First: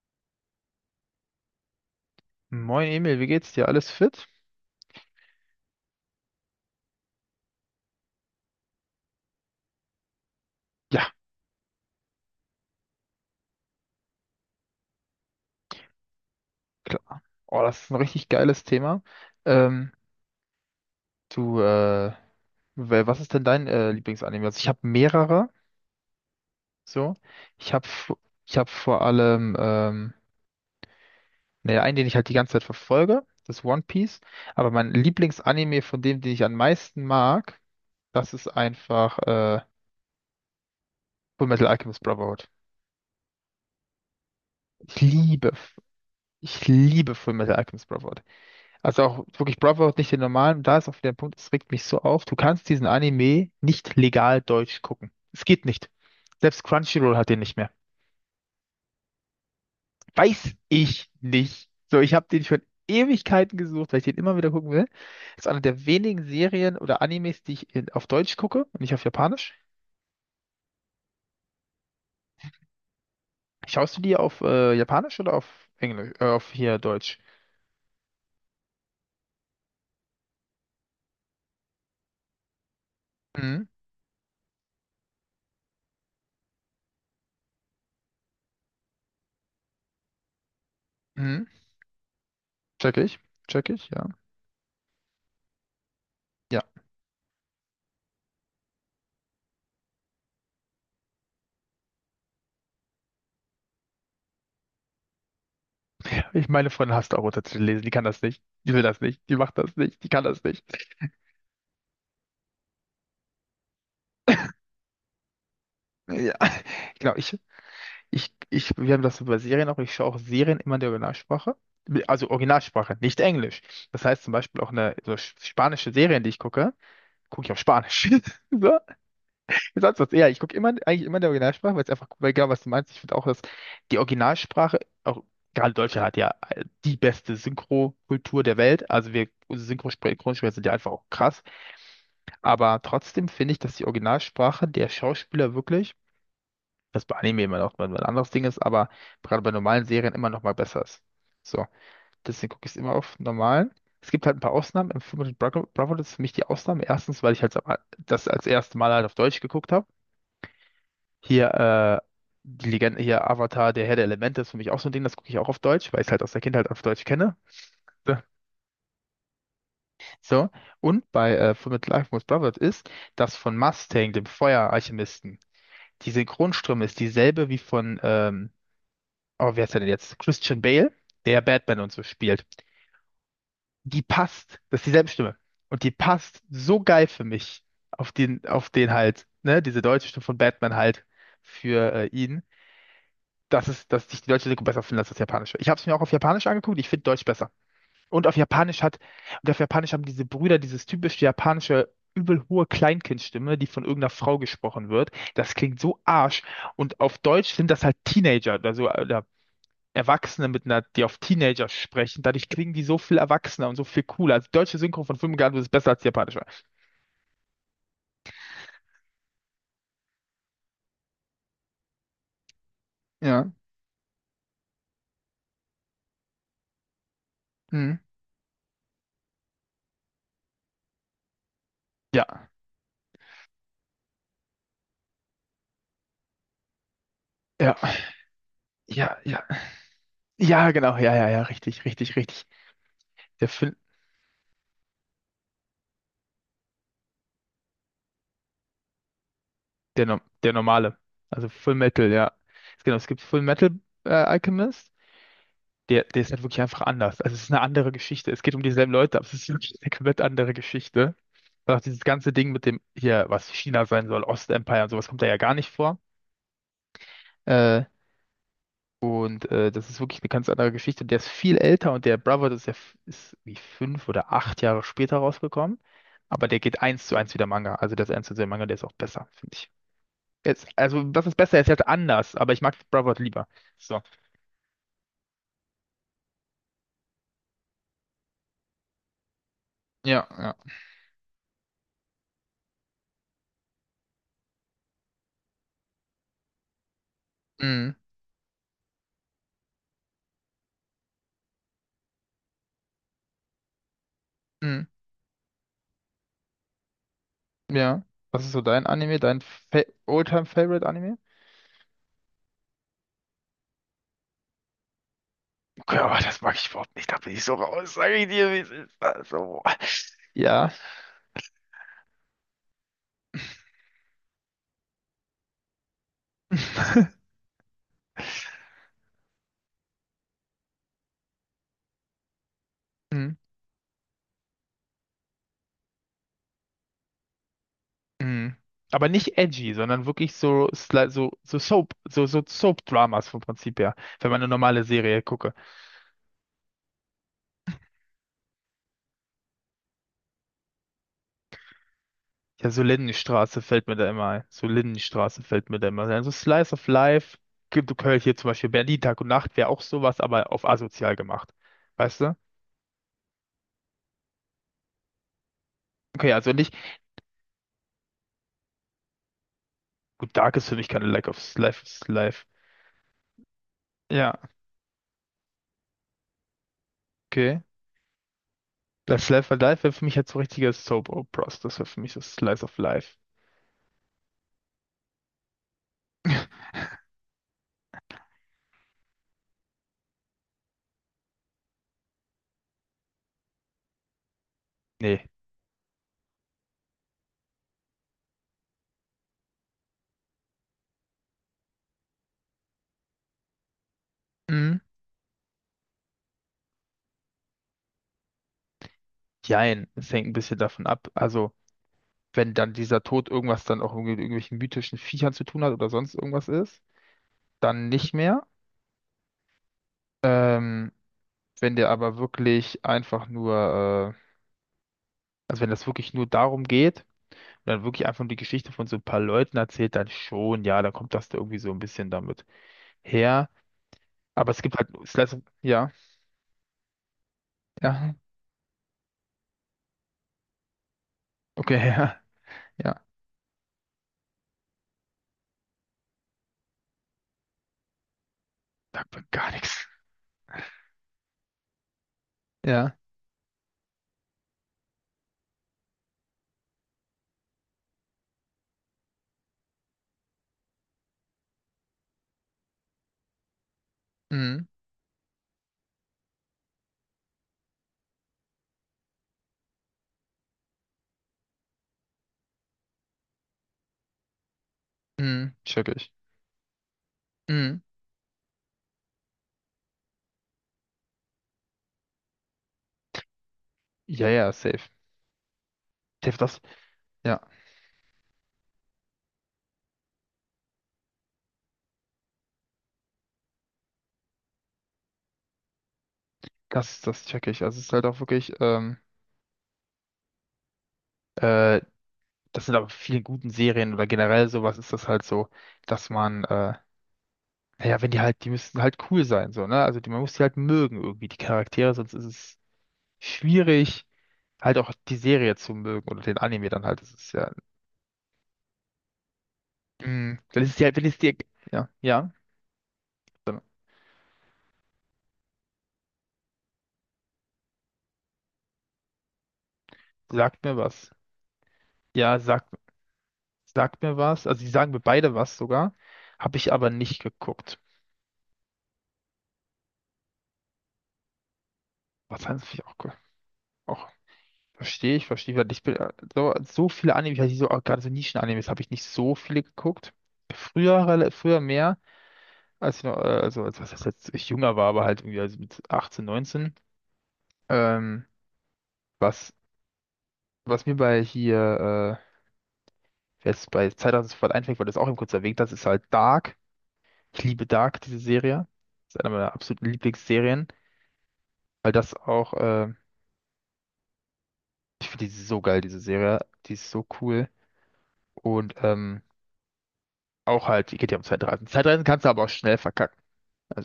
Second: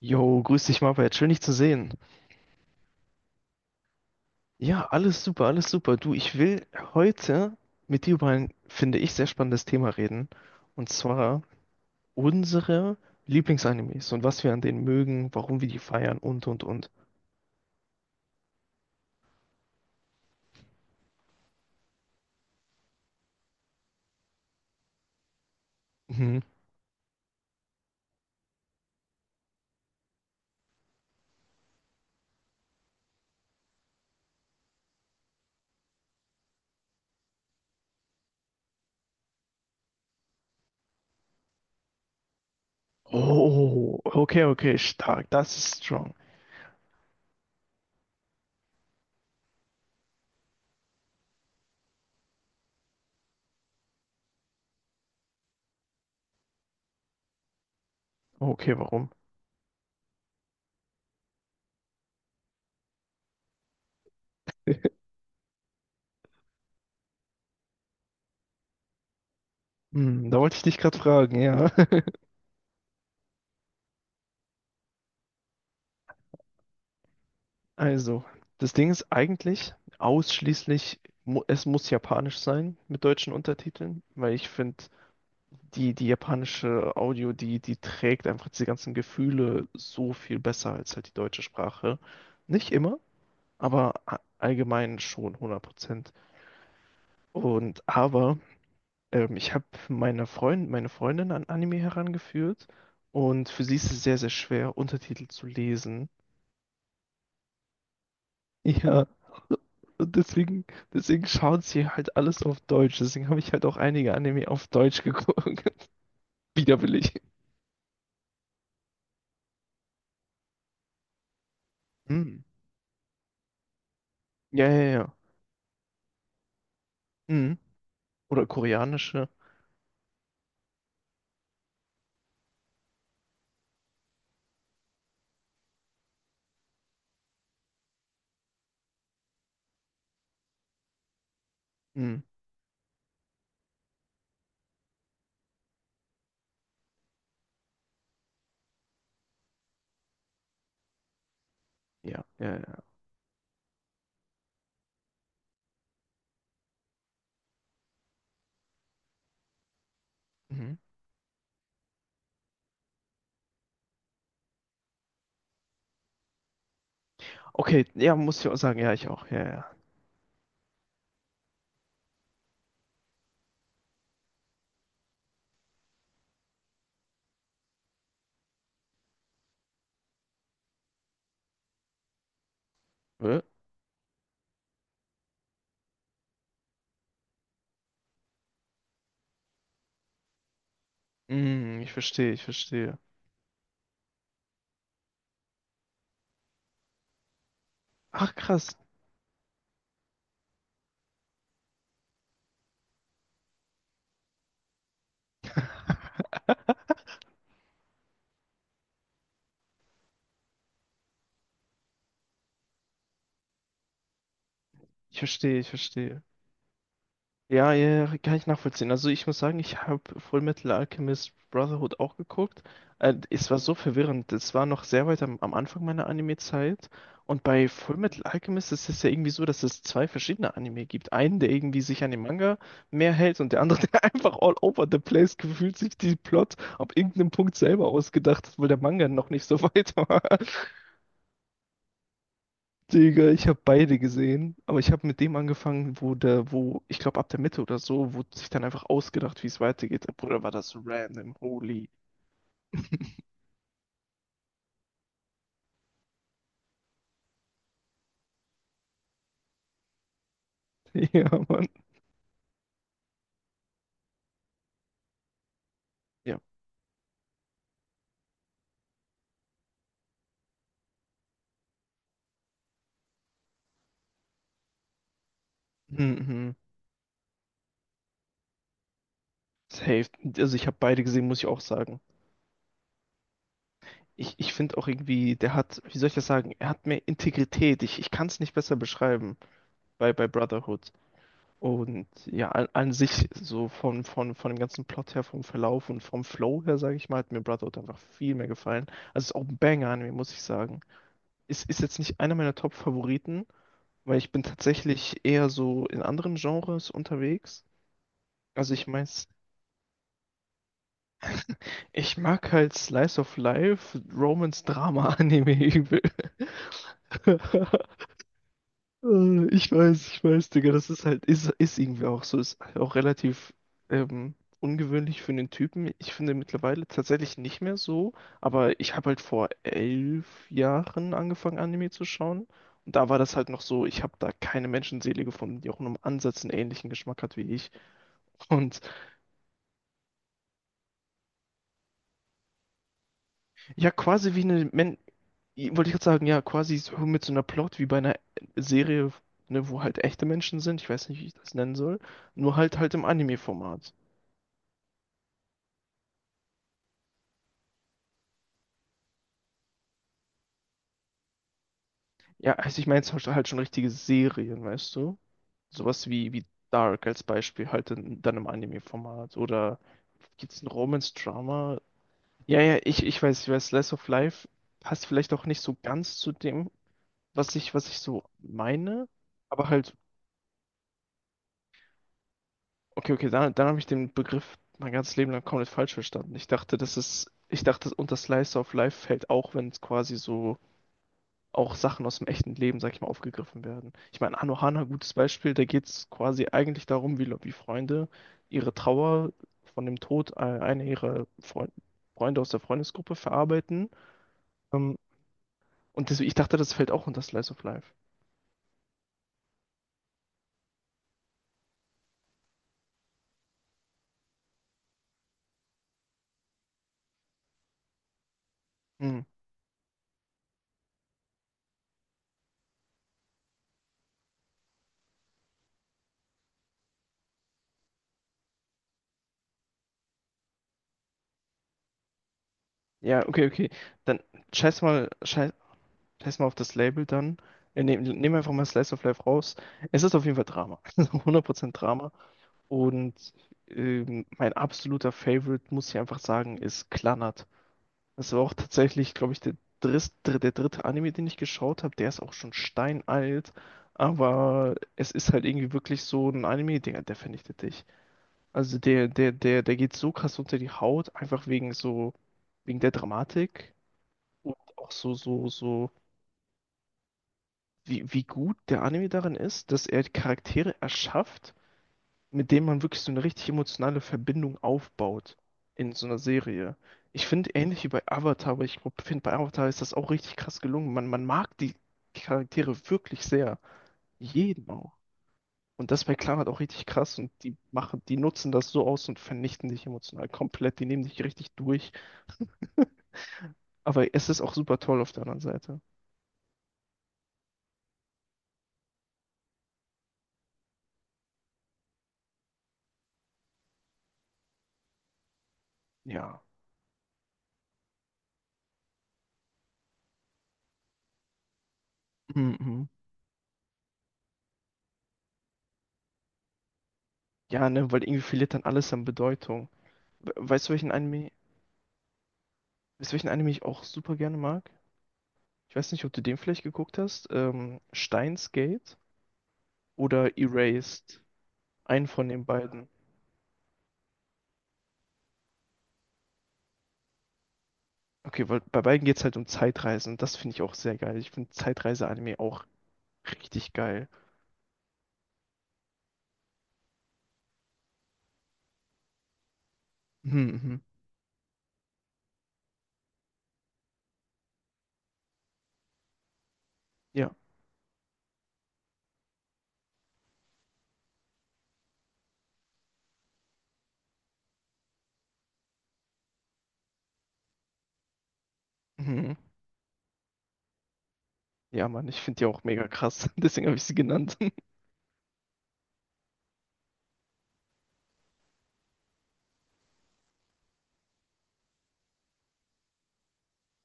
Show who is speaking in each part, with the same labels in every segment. Speaker 1: Jo, grüß dich, Marbert. Schön, dich zu sehen.
Speaker 2: Moin Emil, wie geht's dir? Alles fit?
Speaker 1: Ja, alles super, alles super. Du, ich will heute mit dir über ein, finde ich, sehr spannendes Thema reden. Und
Speaker 2: Ja,
Speaker 1: zwar unsere Lieblingsanimes und was wir an denen mögen, warum wir die feiern und, und.
Speaker 2: klar. Oh, das ist ein richtig geiles Thema. Ähm, du, was ist denn dein Lieblingsanime? Also ich habe mehrere,
Speaker 1: Mhm.
Speaker 2: so. Ich habe ich hab vor allem, naja, einen, den ich halt die ganze Zeit verfolge, das ist One Piece. Aber mein Lieblingsanime von dem, den ich am meisten mag, das ist einfach Fullmetal Alchemist Brotherhood.
Speaker 1: Oh, okay, okay,
Speaker 2: Ich
Speaker 1: stark.
Speaker 2: liebe,
Speaker 1: Das ist strong.
Speaker 2: ich liebe Fullmetal Alchemist Brotherhood. Also auch wirklich Brotherhood, nicht den normalen. Da ist auch wieder ein Punkt, es regt mich so auf. Du kannst diesen Anime nicht legal deutsch gucken. Es geht nicht. Selbst Crunchyroll hat den nicht mehr.
Speaker 1: Okay, warum?
Speaker 2: Weiß ich nicht. So, ich habe den schon Ewigkeiten gesucht, weil ich den immer wieder gucken will. Ist eine der wenigen Serien oder Animes, die ich in, auf Deutsch gucke und nicht auf Japanisch.
Speaker 1: Hm, da wollte ich dich gerade fragen, ja.
Speaker 2: Schaust du die auf Japanisch oder auf Englisch? Auf hier Deutsch?
Speaker 1: Also, das Ding ist eigentlich ausschließlich, es muss japanisch sein mit deutschen
Speaker 2: Mhm.
Speaker 1: Untertiteln, weil ich finde, die japanische Audio, die trägt einfach diese ganzen Gefühle so viel besser als halt die deutsche
Speaker 2: Mhm.
Speaker 1: Sprache. Nicht
Speaker 2: Check
Speaker 1: immer,
Speaker 2: ich. Check ich,
Speaker 1: aber
Speaker 2: ja.
Speaker 1: allgemein schon 100%.
Speaker 2: Ja.
Speaker 1: Und aber ich habe meine Freundin an Anime herangeführt und für sie ist es sehr, sehr schwer, Untertitel zu lesen.
Speaker 2: Ich meine Freundin hasst auch Untertitel lesen. Die kann das nicht. Die will das
Speaker 1: Ja.
Speaker 2: nicht. Die macht das nicht. Die
Speaker 1: Und
Speaker 2: kann das
Speaker 1: deswegen,
Speaker 2: nicht.
Speaker 1: deswegen schaut sie halt alles auf Deutsch. Deswegen habe ich halt auch einige Anime auf Deutsch geguckt.
Speaker 2: Ja,
Speaker 1: Widerwillig.
Speaker 2: genau. Wir haben das über Serien auch. Ich schaue auch Serien immer in der Originalsprache. Also
Speaker 1: Hm.
Speaker 2: Originalsprache, nicht Englisch. Das heißt zum Beispiel
Speaker 1: Ja,
Speaker 2: auch
Speaker 1: ja,
Speaker 2: eine so
Speaker 1: ja.
Speaker 2: spanische Serien, die ich gucke, gucke ich
Speaker 1: Hm.
Speaker 2: auf Spanisch.
Speaker 1: Oder
Speaker 2: So,
Speaker 1: koreanische.
Speaker 2: wie sonst was. Ja, ich gucke immer, eigentlich immer in der Originalsprache, weil es einfach, weil genau was du meinst. Ich finde auch, dass die Originalsprache, auch gerade Deutschland hat ja die beste Synchro-Kultur der Welt. Also wir, unsere Synchro- Synchronsprecher sind ja einfach auch krass.
Speaker 1: Hm.
Speaker 2: Aber trotzdem finde ich, dass die Originalsprache der Schauspieler wirklich, das bei Anime immer noch mal ein anderes Ding ist, aber gerade bei normalen Serien immer noch mal besser ist. So,
Speaker 1: Ja, ja,
Speaker 2: deswegen gucke ich es
Speaker 1: ja.
Speaker 2: immer auf normalen. Es gibt halt ein paar Ausnahmen. Im Film mit Bravo, Bravo, das ist für mich die Ausnahme. Erstens, weil ich halt das als erstes Mal halt auf Deutsch geguckt habe.
Speaker 1: Mhm.
Speaker 2: Hier, die Legende, hier Avatar, der Herr der Elemente ist für mich auch so ein Ding, das gucke ich auch auf Deutsch, weil ich es halt aus der Kindheit auf Deutsch kenne.
Speaker 1: Okay, ja, muss ich auch sagen, ja, ich auch. Ja,
Speaker 2: So, und bei Full Metal Alchemist Brotherhood ist das von Mustang, dem Feueralchemisten. Die Synchronstimme ist dieselbe wie von, oh, wer ist der denn jetzt? Christian Bale, der Batman und so spielt.
Speaker 1: ja. Äh?
Speaker 2: Die passt, das ist dieselbe Stimme. Und die passt so geil für mich auf den halt, ne, diese deutsche Stimme von Batman halt
Speaker 1: Hm, ich
Speaker 2: für
Speaker 1: verstehe, ich
Speaker 2: ihn,
Speaker 1: verstehe.
Speaker 2: dass ich die deutsche Synchro besser finde als das japanische. Ich habe es mir auch auf Japanisch angeguckt, ich finde Deutsch besser. Und
Speaker 1: Ach,
Speaker 2: auf
Speaker 1: krass.
Speaker 2: Japanisch hat, und auf Japanisch haben diese Brüder dieses typische japanische übel hohe Kleinkindstimme, die von irgendeiner Frau gesprochen wird. Das klingt so Arsch. Und auf Deutsch sind das halt Teenager, also oder Erwachsene mit einer, die auf Teenager sprechen. Dadurch klingen die so viel erwachsener und so viel cooler. Also die deutsche Synchro von
Speaker 1: Ich verstehe,
Speaker 2: 25
Speaker 1: ich
Speaker 2: ist besser als die
Speaker 1: verstehe.
Speaker 2: japanische.
Speaker 1: Ja, ja, ja, kann ich nachvollziehen. Also ich muss sagen, ich habe Fullmetal Alchemist Brotherhood auch geguckt. Es
Speaker 2: Ja.
Speaker 1: war so verwirrend. Es war noch sehr weit am Anfang meiner Anime-Zeit. Und bei
Speaker 2: Mhm.
Speaker 1: Fullmetal Alchemist ist es ja irgendwie so, dass es zwei verschiedene Anime gibt. Einen, der irgendwie sich an den
Speaker 2: Ja,
Speaker 1: Manga mehr hält und der andere, der einfach all over the place gefühlt sich die Plot ab irgendeinem Punkt
Speaker 2: ja,
Speaker 1: selber ausgedacht hat, weil der Manga
Speaker 2: ja,
Speaker 1: noch nicht
Speaker 2: ja.
Speaker 1: so weit war.
Speaker 2: Ja, genau, ja, ja, ja, richtig, richtig, richtig.
Speaker 1: Digga, ich
Speaker 2: Der
Speaker 1: habe
Speaker 2: Film,
Speaker 1: beide gesehen, aber ich habe mit dem angefangen, wo, ich glaube ab der Mitte oder so, wurde sich dann einfach ausgedacht, wie es weitergeht.
Speaker 2: der, no-
Speaker 1: Bruder, war
Speaker 2: der
Speaker 1: das
Speaker 2: normale.
Speaker 1: random,
Speaker 2: Also Full
Speaker 1: holy.
Speaker 2: Metal, ja. Genau, es gibt Full Metal Alchemist. Der ist halt wirklich einfach anders. Also es ist eine andere Geschichte. Es geht um dieselben Leute, aber es ist wirklich eine komplett andere Geschichte.
Speaker 1: Ja, Mann.
Speaker 2: Und auch dieses ganze Ding mit dem hier, was China sein soll, Ostempire und sowas kommt da ja gar nicht vor.
Speaker 1: Ja.
Speaker 2: Äh, und das ist wirklich eine ganz andere Geschichte. Der ist viel älter und der Brother das ist ja ist wie 5 oder 8 Jahre später rausgekommen. Aber
Speaker 1: Mhm.
Speaker 2: der geht eins zu eins wie der Manga. Also das eins zu eins der Manga, der ist auch besser, finde ich.
Speaker 1: Safe. Also ich
Speaker 2: Jetzt,
Speaker 1: habe
Speaker 2: also
Speaker 1: beide
Speaker 2: was
Speaker 1: gesehen,
Speaker 2: ist
Speaker 1: muss ich
Speaker 2: besser?
Speaker 1: auch
Speaker 2: Er ist halt
Speaker 1: sagen.
Speaker 2: anders, aber ich mag Brother lieber. So.
Speaker 1: Ich finde auch irgendwie, der hat, wie soll ich das sagen, er hat mehr Integrität. Ich kann es nicht besser beschreiben bei,
Speaker 2: Ja,
Speaker 1: bei
Speaker 2: ja.
Speaker 1: Brotherhood. Und ja, an sich so von dem ganzen Plot her, vom Verlauf und vom Flow her, sage ich mal, hat mir Brotherhood
Speaker 2: Mm,
Speaker 1: einfach viel mehr gefallen. Also es ist auch ein Banger-Anime, muss ich sagen. Ist jetzt nicht einer meiner Top-Favoriten, weil ich bin
Speaker 2: mm.
Speaker 1: tatsächlich eher so in anderen Genres unterwegs.
Speaker 2: Ja. Was ist so
Speaker 1: Also ich
Speaker 2: dein
Speaker 1: meine,
Speaker 2: Anime, dein Fa all favorite anime.
Speaker 1: ich mag halt Slice of Life, Romance-Drama-Anime
Speaker 2: Okay,
Speaker 1: übel.
Speaker 2: aber das mag ich überhaupt nicht. Da bin ich so raus. Sag ich dir, wie es ist. Also, boah.
Speaker 1: Ich weiß,
Speaker 2: Ja.
Speaker 1: Digga, das ist halt, ist irgendwie auch so, ist auch relativ ähm, ungewöhnlich für einen Typen. Ich finde mittlerweile tatsächlich nicht mehr so, aber ich habe halt vor 11 Jahren angefangen, Anime zu schauen. Und da war das
Speaker 2: Mhm.
Speaker 1: halt noch so, ich habe da keine Menschenseele gefunden, die auch nur im Ansatz einen ähnlichen Geschmack hat wie ich.
Speaker 2: Mhm.
Speaker 1: Und
Speaker 2: Aber nicht edgy, sondern wirklich so, so Soap, so Soap-Dramas vom Prinzip
Speaker 1: ja,
Speaker 2: her. Wenn
Speaker 1: quasi
Speaker 2: man
Speaker 1: wie
Speaker 2: eine
Speaker 1: eine,
Speaker 2: normale
Speaker 1: Men
Speaker 2: Serie gucke.
Speaker 1: wollte ich gerade sagen, ja, quasi so mit so einer Plot wie bei einer Serie, ne, wo halt echte Menschen sind, ich weiß nicht, wie ich das nennen soll, nur
Speaker 2: Ja,
Speaker 1: halt
Speaker 2: so
Speaker 1: halt im
Speaker 2: Lindenstraße fällt
Speaker 1: Anime-Format.
Speaker 2: mir da immer ein. So Lindenstraße fällt mir da immer ein. So Slice of Life. Gibt du Köln hier zum Beispiel Berlin Tag und Nacht wäre auch sowas, aber auf asozial gemacht. Weißt du?
Speaker 1: Ja, also ich meine jetzt halt schon richtige Serien, weißt du? Sowas wie,
Speaker 2: Okay,
Speaker 1: wie
Speaker 2: also nicht.
Speaker 1: Dark als Beispiel, halt dann im Anime-Format. Oder
Speaker 2: Gut, Dark
Speaker 1: gibt's ein
Speaker 2: ist für mich keine Lack of
Speaker 1: Romance-Drama?
Speaker 2: Life is Life.
Speaker 1: Ja, ja, ich weiß, ich weiß, Slice of
Speaker 2: Ja,
Speaker 1: Life passt vielleicht auch nicht so ganz zu dem, was
Speaker 2: okay.
Speaker 1: ich, was ich so meine.
Speaker 2: Life, Life, or
Speaker 1: Aber
Speaker 2: Life wäre
Speaker 1: halt,
Speaker 2: für mich halt so richtiger Soap Operas. Das wäre für mich das Slice of
Speaker 1: okay,
Speaker 2: Life.
Speaker 1: okay, dann habe ich den Begriff mein ganzes Leben lang komplett falsch verstanden. Ich dachte, unter Slice of Life fällt auch, wenn es quasi so auch Sachen aus dem echten Leben, sag ich mal, aufgegriffen werden. Ich meine, Anohana, gutes
Speaker 2: Nee.
Speaker 1: Beispiel, da geht es quasi eigentlich darum, wie Freunde ihre Trauer von dem Tod einer ihrer Freunde aus der Freundesgruppe verarbeiten.
Speaker 2: Mhm.
Speaker 1: Ähm, und deswegen, ich dachte, das fällt auch unter Slice of Life.
Speaker 2: Jein, es hängt ein bisschen davon ab. Also, wenn dann dieser Tod irgendwas dann auch irgendwie mit irgendwelchen mythischen Viechern zu tun hat oder sonst irgendwas ist, dann nicht mehr.
Speaker 1: Hm.
Speaker 2: Ähm, wenn der aber wirklich einfach nur, also wenn das wirklich nur darum geht und dann wirklich einfach nur die Geschichte von so ein paar Leuten erzählt, dann schon, ja, dann kommt das da irgendwie so ein bisschen damit
Speaker 1: Ja, okay,
Speaker 2: her.
Speaker 1: okay. Dann
Speaker 2: Aber es gibt
Speaker 1: scheiß
Speaker 2: halt
Speaker 1: mal,
Speaker 2: Slice of,
Speaker 1: scheiß,
Speaker 2: ja,
Speaker 1: scheiß mal auf das Label dann. Äh, nehm,
Speaker 2: ja,
Speaker 1: nehm einfach mal Slice of Life raus. Es ist auf jeden Fall Drama. hundert
Speaker 2: okay,
Speaker 1: Prozent Drama.
Speaker 2: ja, ja,
Speaker 1: Und mein absoluter Favorite, muss ich einfach sagen, ist Clannad. Das war auch tatsächlich,
Speaker 2: sagt mir
Speaker 1: glaube ich,
Speaker 2: gar
Speaker 1: der
Speaker 2: nichts.
Speaker 1: dritte, der dritte Anime, den ich geschaut habe. Der ist auch schon
Speaker 2: Ja,
Speaker 1: steinalt, aber es ist halt irgendwie wirklich so ein Anime, der vernichtet dich. Also der geht so krass unter die Haut, einfach wegen so, wegen der Dramatik und
Speaker 2: mhm,
Speaker 1: auch so, wie gut der Anime darin ist, dass er Charaktere erschafft, mit dem man wirklich so eine richtig emotionale Verbindung aufbaut
Speaker 2: mhm, check
Speaker 1: in so
Speaker 2: ich.
Speaker 1: einer Serie. Ich finde
Speaker 2: Mhm.
Speaker 1: ähnlich wie bei Avatar, aber ich finde bei Avatar ist das auch richtig krass gelungen. Man mag die Charaktere wirklich sehr.
Speaker 2: Ja, ja,
Speaker 1: Jeden
Speaker 2: safe.
Speaker 1: auch. Und das bei
Speaker 2: Safe,
Speaker 1: Clan hat auch
Speaker 2: das,
Speaker 1: richtig krass und
Speaker 2: ja,
Speaker 1: die nutzen das so aus und vernichten dich emotional komplett. Die nehmen dich richtig durch. Aber es ist auch super toll auf der anderen Seite.
Speaker 2: das check ich. Also es ist halt auch wirklich, äh, das sind aber viele guten Serien oder generell sowas ist das halt so, dass
Speaker 1: Ja.
Speaker 2: man, naja, wenn die halt, die müssen halt cool sein, so, ne? Also die, man muss die halt mögen irgendwie, die Charaktere, sonst ist es
Speaker 1: Mhm.
Speaker 2: schwierig, halt auch die Serie zu mögen oder den Anime dann halt. Das ist ja,
Speaker 1: Ja, ne, weil irgendwie verliert dann alles an Bedeutung. We-
Speaker 2: mhm, wenn
Speaker 1: Weißt du,
Speaker 2: es dir, wenn es dir, ja, ja.
Speaker 1: Weißt du, welchen Anime ich auch super gerne mag? Ich weiß nicht, ob du den vielleicht geguckt hast. Steins Gate oder
Speaker 2: Sagt mir was.
Speaker 1: Erased. Einen von
Speaker 2: Ja,
Speaker 1: den
Speaker 2: sagt,
Speaker 1: beiden.
Speaker 2: sagt mir was. Also, die sagen mir beide was sogar. Habe ich aber nicht geguckt.
Speaker 1: Okay, weil bei beiden geht es halt um Zeitreisen. Das finde ich auch sehr geil. Ich finde Zeitreise-Anime
Speaker 2: Was haben
Speaker 1: auch
Speaker 2: sie auch,
Speaker 1: richtig
Speaker 2: auch
Speaker 1: geil.
Speaker 2: verstehe ich, verstehe ich, weil ich bin, so viele Anime, ich hatte so, auch gerade so Nischen-Animes, habe ich nicht so viele geguckt.
Speaker 1: Mhm, mhm.
Speaker 2: Früher, früher mehr, als ich noch, also, als was heißt jetzt, ich jünger war, aber halt irgendwie also mit 18, 19.
Speaker 1: Ja.
Speaker 2: Ähm, was, was mir bei hier, jetzt bei Zeitreise sofort einfällt, weil du es auch eben kurz erwähnt hast, ist halt Dark. Ich liebe Dark, diese Serie. Das ist eine
Speaker 1: Mhm.
Speaker 2: meiner absoluten Lieblingsserien.
Speaker 1: Ja,
Speaker 2: Weil
Speaker 1: Mann,
Speaker 2: das
Speaker 1: ich finde die
Speaker 2: auch,
Speaker 1: auch mega krass. Deswegen habe ich sie genannt.
Speaker 2: ich finde die so geil, diese Serie. Die ist so cool. Und auch halt, die geht ja um Zeitreisen. Zeitreisen kannst du aber auch schnell verkacken.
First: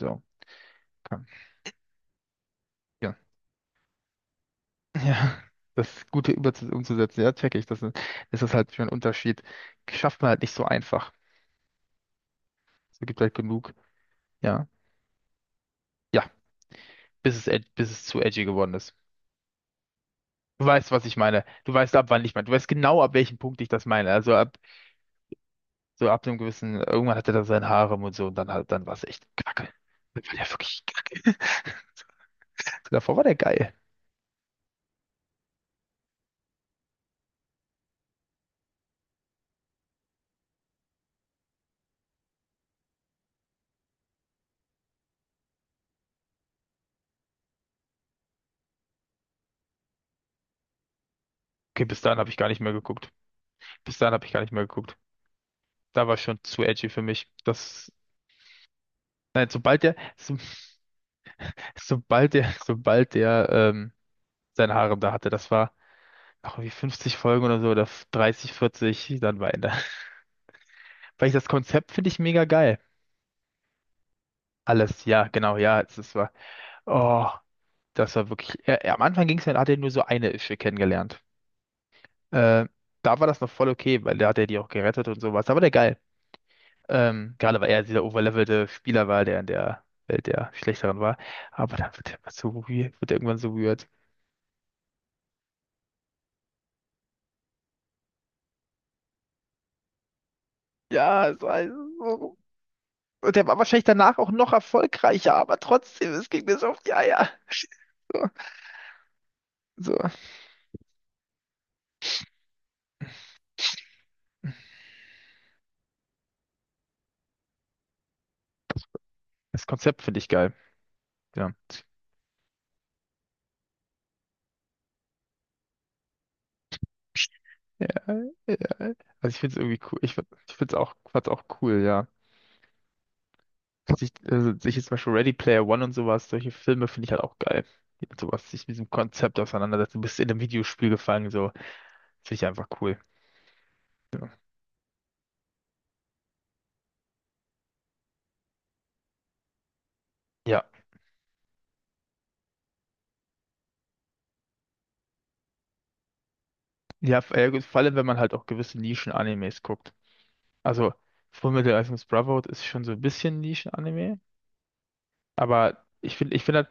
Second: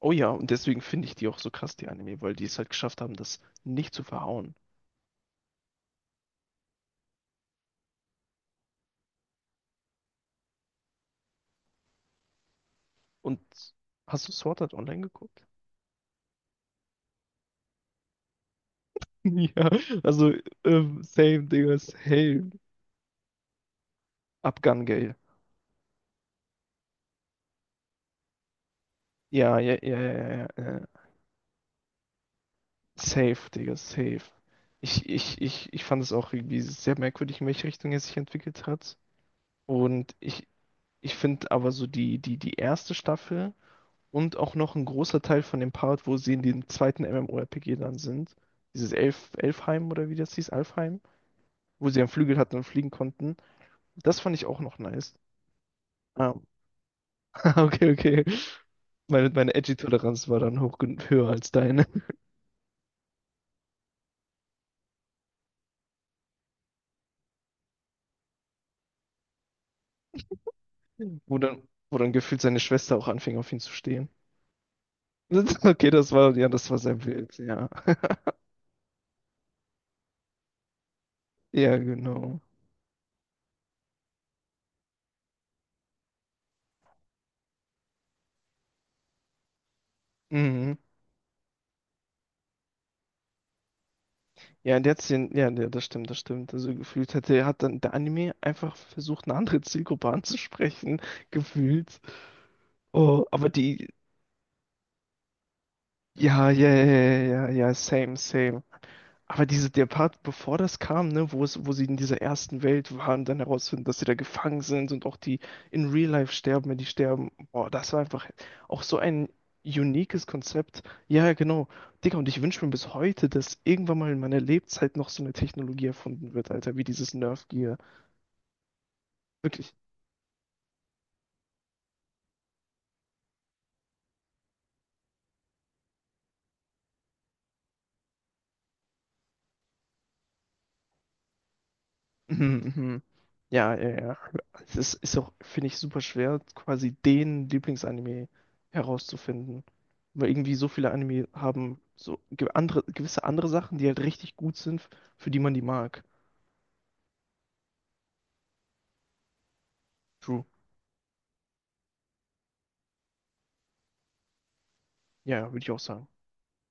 Speaker 1: Oh ja, und deswegen finde ich
Speaker 2: kann,
Speaker 1: die auch so krass, die Anime, weil die es halt geschafft haben,
Speaker 2: ja.
Speaker 1: das nicht zu verhauen.
Speaker 2: Ja, das Gute über umzusetzen, ja, check ich. Das ist halt schon ein Unterschied. Schafft man halt nicht so einfach. Es gibt halt
Speaker 1: Und
Speaker 2: genug,
Speaker 1: hast du Sword
Speaker 2: ja.
Speaker 1: Art Online geguckt?
Speaker 2: Ja, bis es zu edgy geworden ist.
Speaker 1: Ja, also
Speaker 2: Du weißt, was ich
Speaker 1: same,
Speaker 2: meine. Du
Speaker 1: Digga,
Speaker 2: weißt, ab wann ich meine.
Speaker 1: same.
Speaker 2: Du weißt genau, ab welchem Punkt ich das meine. Also ab,
Speaker 1: Abgang Gale.
Speaker 2: so ab einem gewissen, irgendwann hatte er da sein Harem und so und dann halt, dann war es echt
Speaker 1: Ja,
Speaker 2: Kacke.
Speaker 1: ja, ja, ja,
Speaker 2: Das war
Speaker 1: ja,
Speaker 2: ja
Speaker 1: ja, ja.
Speaker 2: wirklich. Davor war der
Speaker 1: Safe,
Speaker 2: geil.
Speaker 1: Digga, safe. Ich fand es auch irgendwie sehr merkwürdig, in welche Richtung er sich entwickelt hat. Und ich finde aber so die erste Staffel und auch noch ein großer Teil von dem Part, wo sie in dem zweiten MMORPG dann sind, dieses Elfheim oder wie das hieß, Alfheim,
Speaker 2: Okay,
Speaker 1: wo sie
Speaker 2: bis
Speaker 1: einen
Speaker 2: dahin habe ich
Speaker 1: Flügel
Speaker 2: gar
Speaker 1: hatten
Speaker 2: nicht
Speaker 1: und
Speaker 2: mehr
Speaker 1: fliegen
Speaker 2: geguckt.
Speaker 1: konnten,
Speaker 2: Bis dahin
Speaker 1: das
Speaker 2: habe ich
Speaker 1: fand
Speaker 2: gar
Speaker 1: ich
Speaker 2: nicht
Speaker 1: auch
Speaker 2: mehr
Speaker 1: noch
Speaker 2: geguckt.
Speaker 1: nice.
Speaker 2: Da war
Speaker 1: Ah,
Speaker 2: schon zu edgy für mich.
Speaker 1: okay,
Speaker 2: Das,
Speaker 1: okay. Meine,
Speaker 2: nein,
Speaker 1: meine
Speaker 2: sobald der,
Speaker 1: Edgy-Toleranz
Speaker 2: so,
Speaker 1: war dann hoch, höher als deine.
Speaker 2: sobald der, sein Harem da hatte, das war noch irgendwie 50 Folgen oder so, oder 30, 40, dann war Ende. Weil ich
Speaker 1: Wo
Speaker 2: das
Speaker 1: dann,
Speaker 2: Konzept
Speaker 1: wo
Speaker 2: finde
Speaker 1: dann
Speaker 2: ich
Speaker 1: gefühlt
Speaker 2: mega
Speaker 1: seine
Speaker 2: geil.
Speaker 1: Schwester auch anfing, auf ihn zu stehen.
Speaker 2: Alles, ja, genau, ja,
Speaker 1: Okay,
Speaker 2: es, es war,
Speaker 1: ja, das war sehr
Speaker 2: oh,
Speaker 1: wild, ja.
Speaker 2: das war wirklich, ja, ja, am Anfang ging es ja, da hat er nur so eine Ische kennengelernt.
Speaker 1: Ja, genau.
Speaker 2: Äh, Da war das noch voll okay, weil da hat er die auch gerettet und sowas. Da war der geil. Gerade weil er dieser overlevelte Spieler war, der in der Welt der
Speaker 1: Mhm.
Speaker 2: Schlechteren war. Aber dann wird er immer so weird, wird er irgendwann so weird.
Speaker 1: Ja, und jetzt, ja, ja, das stimmt, das stimmt. Also gefühlt hat dann der Anime einfach versucht, eine andere Zielgruppe anzusprechen,
Speaker 2: Ja, es war
Speaker 1: gefühlt.
Speaker 2: so.
Speaker 1: Oh,
Speaker 2: Und der war wahrscheinlich danach auch noch erfolgreicher, aber trotzdem, es ging
Speaker 1: ja,
Speaker 2: mir
Speaker 1: ja,
Speaker 2: so auf
Speaker 1: ja,
Speaker 2: die Eier.
Speaker 1: ja, ja, ja, same, same. Der
Speaker 2: So.
Speaker 1: Part, bevor das kam, ne, wo sie in dieser ersten Welt waren, dann herausfinden, dass sie da gefangen sind und auch die in Real Life sterben, wenn die sterben. Boah, das war einfach auch so ein
Speaker 2: Das Konzept finde
Speaker 1: uniques
Speaker 2: ich geil.
Speaker 1: Konzept. Ja, ja,
Speaker 2: Ja.
Speaker 1: genau. Digga, und ich wünsche mir bis heute, dass irgendwann mal in meiner Lebenszeit noch so eine Technologie erfunden wird, Alter, wie dieses Nerf Gear.
Speaker 2: Ja, ja. Also ich finde es
Speaker 1: Wirklich.
Speaker 2: irgendwie cool. Ich finde es auch, fand's auch cool, ja. Sich, also sich jetzt zum Beispiel Ready Player One und sowas, solche Filme finde ich halt auch geil. Die Mit sowas, sich mit diesem Konzept auseinandersetzen. Du bist in einem Videospiel gefangen, so. Finde ich einfach
Speaker 1: Mhm,
Speaker 2: cool.
Speaker 1: mhm. Ja, ja, ja.
Speaker 2: Ja,
Speaker 1: Es ist, auch, finde ich, super schwer, quasi den Lieblingsanime herauszufinden. Weil irgendwie
Speaker 2: ja.
Speaker 1: so viele Anime haben so ge gewisse andere Sachen, die halt richtig gut sind, für die man die mag.
Speaker 2: Ja, ja, gut, vor allem, wenn man halt auch gewisse Nischen-Animes guckt.
Speaker 1: True.
Speaker 2: Also, Fullmetal Alchemist Brotherhood ist schon so ein bisschen Nischen-Anime,
Speaker 1: Ja, würde ich auch
Speaker 2: aber
Speaker 1: sagen.
Speaker 2: ich finde halt,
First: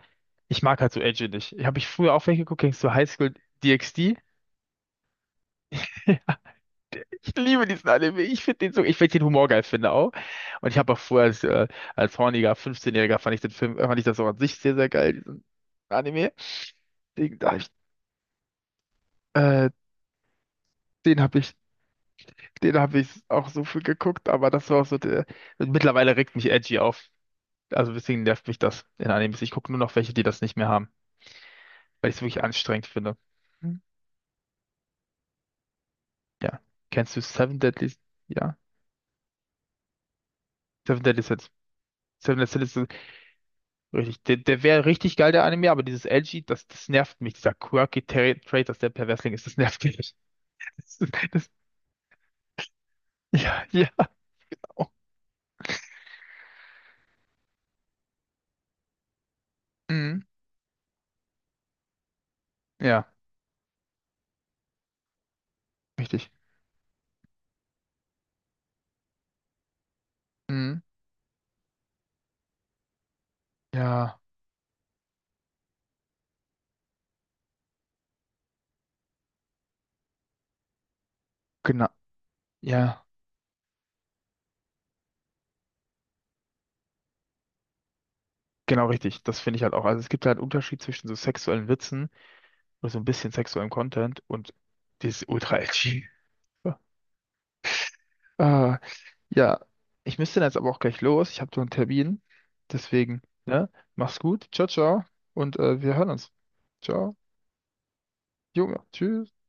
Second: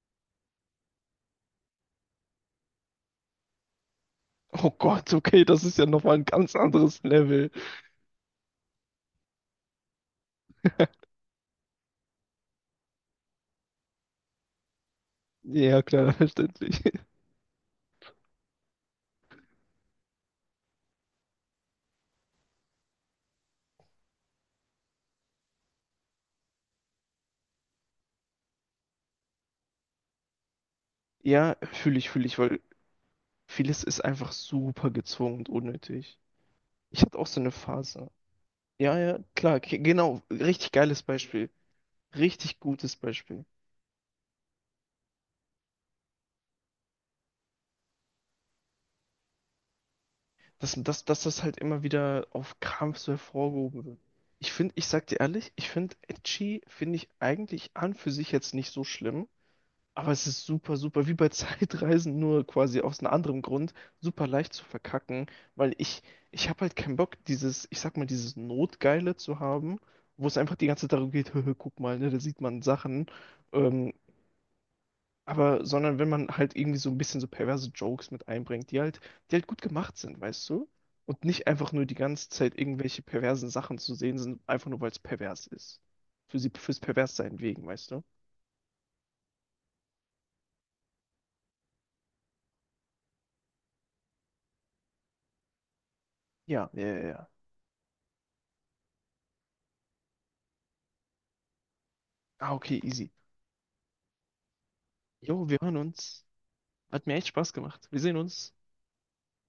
Speaker 2: ich mag halt so Edgy nicht. Habe ich früher auch welche geguckt, kennst du High School DxD?
Speaker 1: Oh Gott, okay, das ist ja nochmal ein ganz anderes
Speaker 2: Ich
Speaker 1: Level.
Speaker 2: liebe diesen Anime. Ich finde den so, ich finde den Humor geil, finde auch. Und ich habe auch früher als, als horniger 15-Jähriger fand ich den Film, fand ich das auch an sich sehr, sehr geil, diesen
Speaker 1: Ja, klar,
Speaker 2: Anime.
Speaker 1: verständlich.
Speaker 2: Den, da hab ich, äh, den habe ich Den habe ich auch so viel geguckt, aber das war auch so der. Mittlerweile regt mich Edgy auf. Also deswegen nervt mich das in Animes. Ich gucke nur noch welche, die das nicht mehr haben,
Speaker 1: Ja,
Speaker 2: weil ich es
Speaker 1: fühle ich,
Speaker 2: wirklich
Speaker 1: weil
Speaker 2: anstrengend finde. Hm.
Speaker 1: vieles ist einfach super gezwungen und unnötig.
Speaker 2: Ja.
Speaker 1: Ich
Speaker 2: Kennst
Speaker 1: hatte
Speaker 2: du
Speaker 1: auch so eine
Speaker 2: Seven Deadly?
Speaker 1: Phase.
Speaker 2: Ja.
Speaker 1: Ja, ja, klar, genau, richtig geiles
Speaker 2: Seven Deadly Sins.
Speaker 1: Beispiel.
Speaker 2: Seven Deadly
Speaker 1: Richtig
Speaker 2: Sins ist so
Speaker 1: gutes Beispiel.
Speaker 2: richtig. Der wäre richtig geil, der Anime, aber dieses Edgy, das nervt mich. Dieser quirky Trait, dass der Perversling ist, das nervt mich.
Speaker 1: Dass das
Speaker 2: Das,
Speaker 1: halt immer wieder auf Krampf so
Speaker 2: ja,
Speaker 1: hervorgehoben
Speaker 2: ja.
Speaker 1: wird. Ich finde, ich
Speaker 2: Oh.
Speaker 1: sag dir ehrlich, ich finde Edgy, finde ich eigentlich an für sich jetzt nicht so schlimm, aber
Speaker 2: Mhm.
Speaker 1: es ist super, super, wie bei Zeitreisen, nur quasi aus
Speaker 2: Ja,
Speaker 1: einem anderen Grund, super leicht zu verkacken, weil ich,
Speaker 2: richtig.
Speaker 1: ich habe halt keinen Bock, dieses, ich sag mal, dieses Notgeile zu haben, wo es einfach die
Speaker 2: Mhm.
Speaker 1: ganze Zeit darum geht, guck mal, ne, da sieht man Sachen, ähm,
Speaker 2: Ja,
Speaker 1: Sondern wenn man halt irgendwie so ein bisschen so perverse Jokes mit einbringt, die halt gut gemacht sind, weißt du? Und nicht einfach nur
Speaker 2: genau.
Speaker 1: die ganze Zeit irgendwelche
Speaker 2: Ja.
Speaker 1: perversen Sachen zu sehen sind, einfach nur weil es pervers ist. Fürs Perverssein wegen, weißt du?
Speaker 2: Genau richtig, das finde ich halt auch. Also es gibt halt einen Unterschied zwischen so sexuellen Witzen oder so ein bisschen sexuellem Content und dieses Ultra-Edgy.
Speaker 1: Ja, ja, ja, ja.
Speaker 2: Ah, ja, ich müsste dann jetzt aber auch gleich los. Ich habe so einen Termin.
Speaker 1: Ah, okay, easy.
Speaker 2: Deswegen, ne? Mach's gut. Ciao, ciao.
Speaker 1: Jo, wir
Speaker 2: Und
Speaker 1: hören
Speaker 2: wir hören
Speaker 1: uns.
Speaker 2: uns.
Speaker 1: Hat mir
Speaker 2: Ciao.
Speaker 1: echt Spaß gemacht. Wir sehen uns.
Speaker 2: Junge, tschüss.